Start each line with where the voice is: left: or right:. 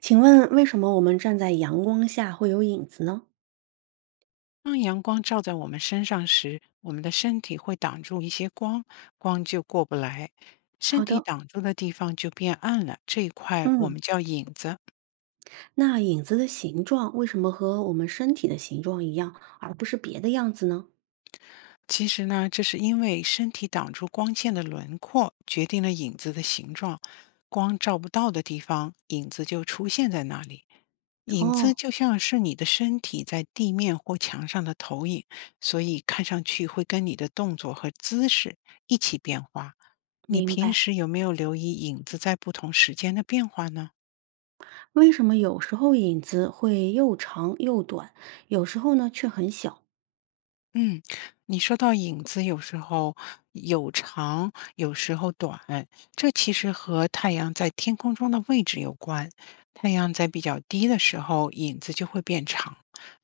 right: 请问为什么我们站在阳光下会有影子呢？
left: 当阳光照在我们身上时，我们的身体会挡住一些光，光就过不来。身
right: 好
left: 体
right: 的，
left: 挡住的地方就变暗了，这一块我
right: 嗯，
left: 们叫影子。
right: 那影子的形状为什么和我们身体的形状一样，而不是别的样子呢？
left: 其实呢，这是因为身体挡住光线的轮廓，决定了影子的形状。光照不到的地方，影子就出现在那里。影
right: 哦，
left: 子就像是你的身体在地面或墙上的投影，所以看上去会跟你的动作和姿势一起变化。你
right: 明
left: 平
right: 白。
left: 时有没有留意影子在不同时间的变化呢？
right: 为什么有时候影子会又长又短，有时候呢却很小？
left: 嗯，你说到影子有时候有长，有时候短，这其实和太阳在天空中的位置有关。太阳在比较低的时候，影子就会变长；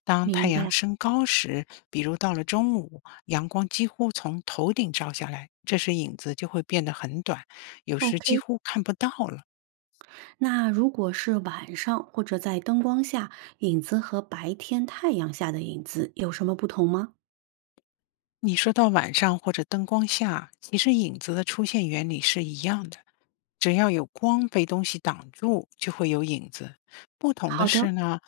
left: 当太
right: 明
left: 阳
right: 白。
left: 升高时，比如到了中午，阳光几乎从头顶照下来，这时影子就会变得很短，有时几
right: OK，
left: 乎看不到了。
right: 那如果是晚上或者在灯光下，影子和白天太阳下的影子有什么不同吗？
left: 你说到晚上或者灯光下，其实影子的出现原理是一样的。只要有光被东西挡住，就会有影子。不同的
right: 好
left: 是
right: 的，
left: 呢，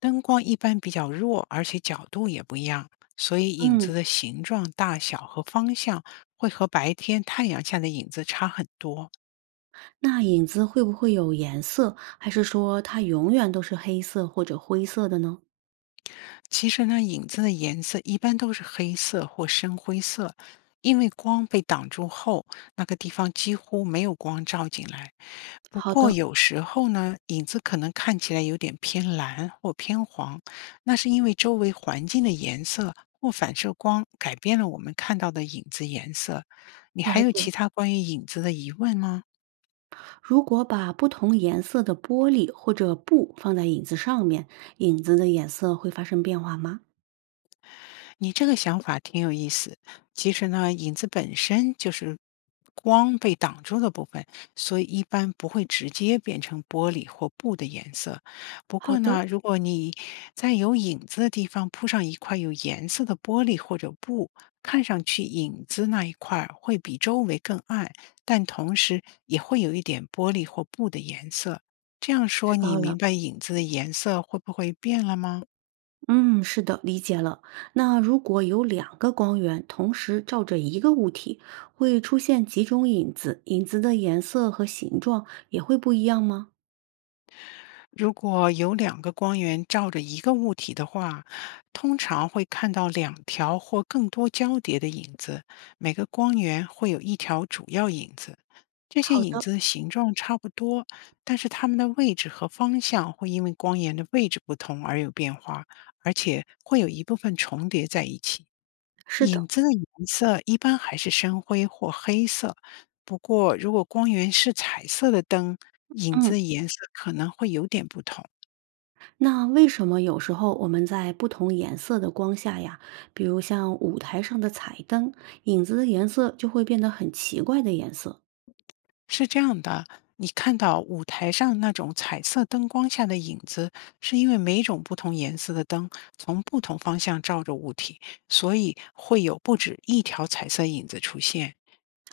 left: 灯光一般比较弱，而且角度也不一样，所以影子
right: 嗯。
left: 的形状、大小和方向会和白天太阳下的影子差很多。
right: 那影子会不会有颜色，还是说它永远都是黑色或者灰色的呢？
left: 其实呢，影子的颜色一般都是黑色或深灰色，因为光被挡住后，那个地方几乎没有光照进来。不
right: 好
left: 过
right: 的，
left: 有时候呢，影子可能看起来有点偏蓝或偏黄，那是因为周围环境的颜色或反射光改变了我们看到的影子颜色。你还
right: 了
left: 有其
right: 解。
left: 他关于影子的疑问吗？
right: 如果把不同颜色的玻璃或者布放在影子上面，影子的颜色会发生变化吗？
left: 你这个想法挺有意思。其实呢，影子本身就是光被挡住的部分，所以一般不会直接变成玻璃或布的颜色。不
right: 好
left: 过
right: 的，
left: 呢，如果你在有影子的地方铺上一块有颜色的玻璃或者布，看上去影子那一块儿会比周围更暗，但同时也会有一点玻璃或布的颜色。这样
right: 知
left: 说，你
right: 道了。
left: 明白影子的颜色会不会变了吗？
right: 嗯，是的，理解了。那如果有两个光源同时照着一个物体，会出现几种影子，影子的颜色和形状也会不一样吗？
left: 如果有两个光源照着一个物体的话，通常会看到两条或更多交叠的影子，每个光源会有一条主要影子。这些
right: 好
left: 影
right: 的，
left: 子形状差不多，但是它们的位置和方向会因为光源的位置不同而有变化，而且会有一部分重叠在一起。
right: 是的，
left: 影子的颜色一般还是深灰或黑色，不过如果光源是彩色的灯，影
right: 嗯。
left: 子颜色可能会有点不同。
right: 那为什么有时候我们在不同颜色的光下呀，比如像舞台上的彩灯，影子的颜色就会变得很奇怪的颜色？
left: 是这样的，你看到舞台上那种彩色灯光下的影子，是因为每种不同颜色的灯从不同方向照着物体，所以会有不止一条彩色影子出现。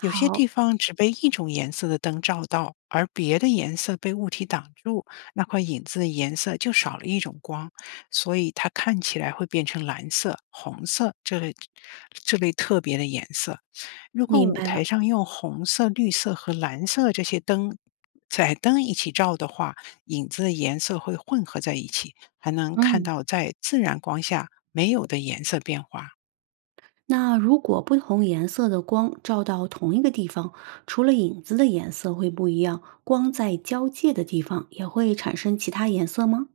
left: 有些地方只被一种颜色的灯照到，而别的颜色被物体挡住，那块影子的颜色就少了一种光，所以它看起来会变成蓝色、红色这类特别的颜色。如果
right: 明
left: 舞
right: 白了。
left: 台上用红色、绿色和蓝色这些灯彩灯一起照的话，影子的颜色会混合在一起，还能看
right: 嗯，
left: 到在自然光下没有的颜色变化。
right: 那如果不同颜色的光照到同一个地方，除了影子的颜色会不一样，光在交界的地方也会产生其他颜色吗？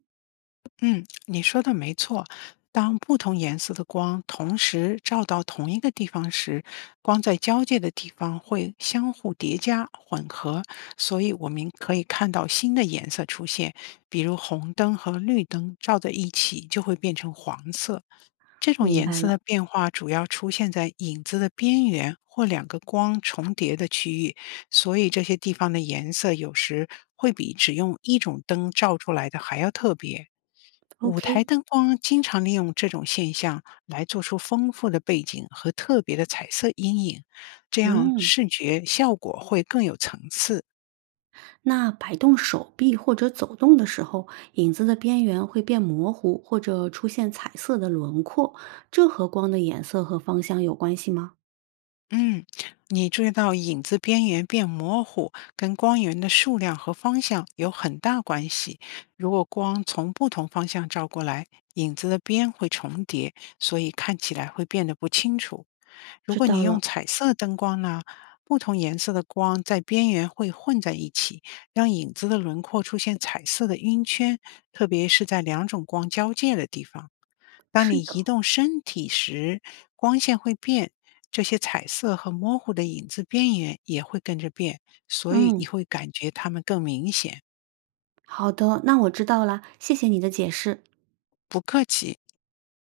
left: 你说的没错，当不同颜色的光同时照到同一个地方时，光在交界的地方会相互叠加混合，所以我们可以看到新的颜色出现，比如红灯和绿灯照在一起就会变成黄色。这种
right: 明
left: 颜
right: 白
left: 色的
right: 了。
left: 变化主要出现在影子的边缘或两个光重叠的区域，所以这些地方的颜色有时会比只用一种灯照出来的还要特别。舞台
right: OK，
left: 灯光经常利用这种现象来做出丰富的背景和特别的彩色阴影，这样
right: 嗯。
left: 视觉效果会更有层次。
right: 那摆动手臂或者走动的时候，影子的边缘会变模糊，或者出现彩色的轮廓，这和光的颜色和方向有关系吗？
left: 嗯，你注意到影子边缘变模糊，跟光源的数量和方向有很大关系。如果光从不同方向照过来，影子的边会重叠，所以看起来会变得不清楚。如
right: 知
left: 果
right: 道
left: 你用
right: 了。
left: 彩色灯光呢，不同颜色的光在边缘会混在一起，让影子的轮廓出现彩色的晕圈，特别是在两种光交界的地方。当
right: 是
left: 你
right: 的，
left: 移动身体时，光线会变，这些彩色和模糊的影子边缘也会跟着变，所以
right: 嗯，
left: 你会感觉它们更明显。
right: 好的，那我知道啦，谢谢你的解释。
left: 不客气。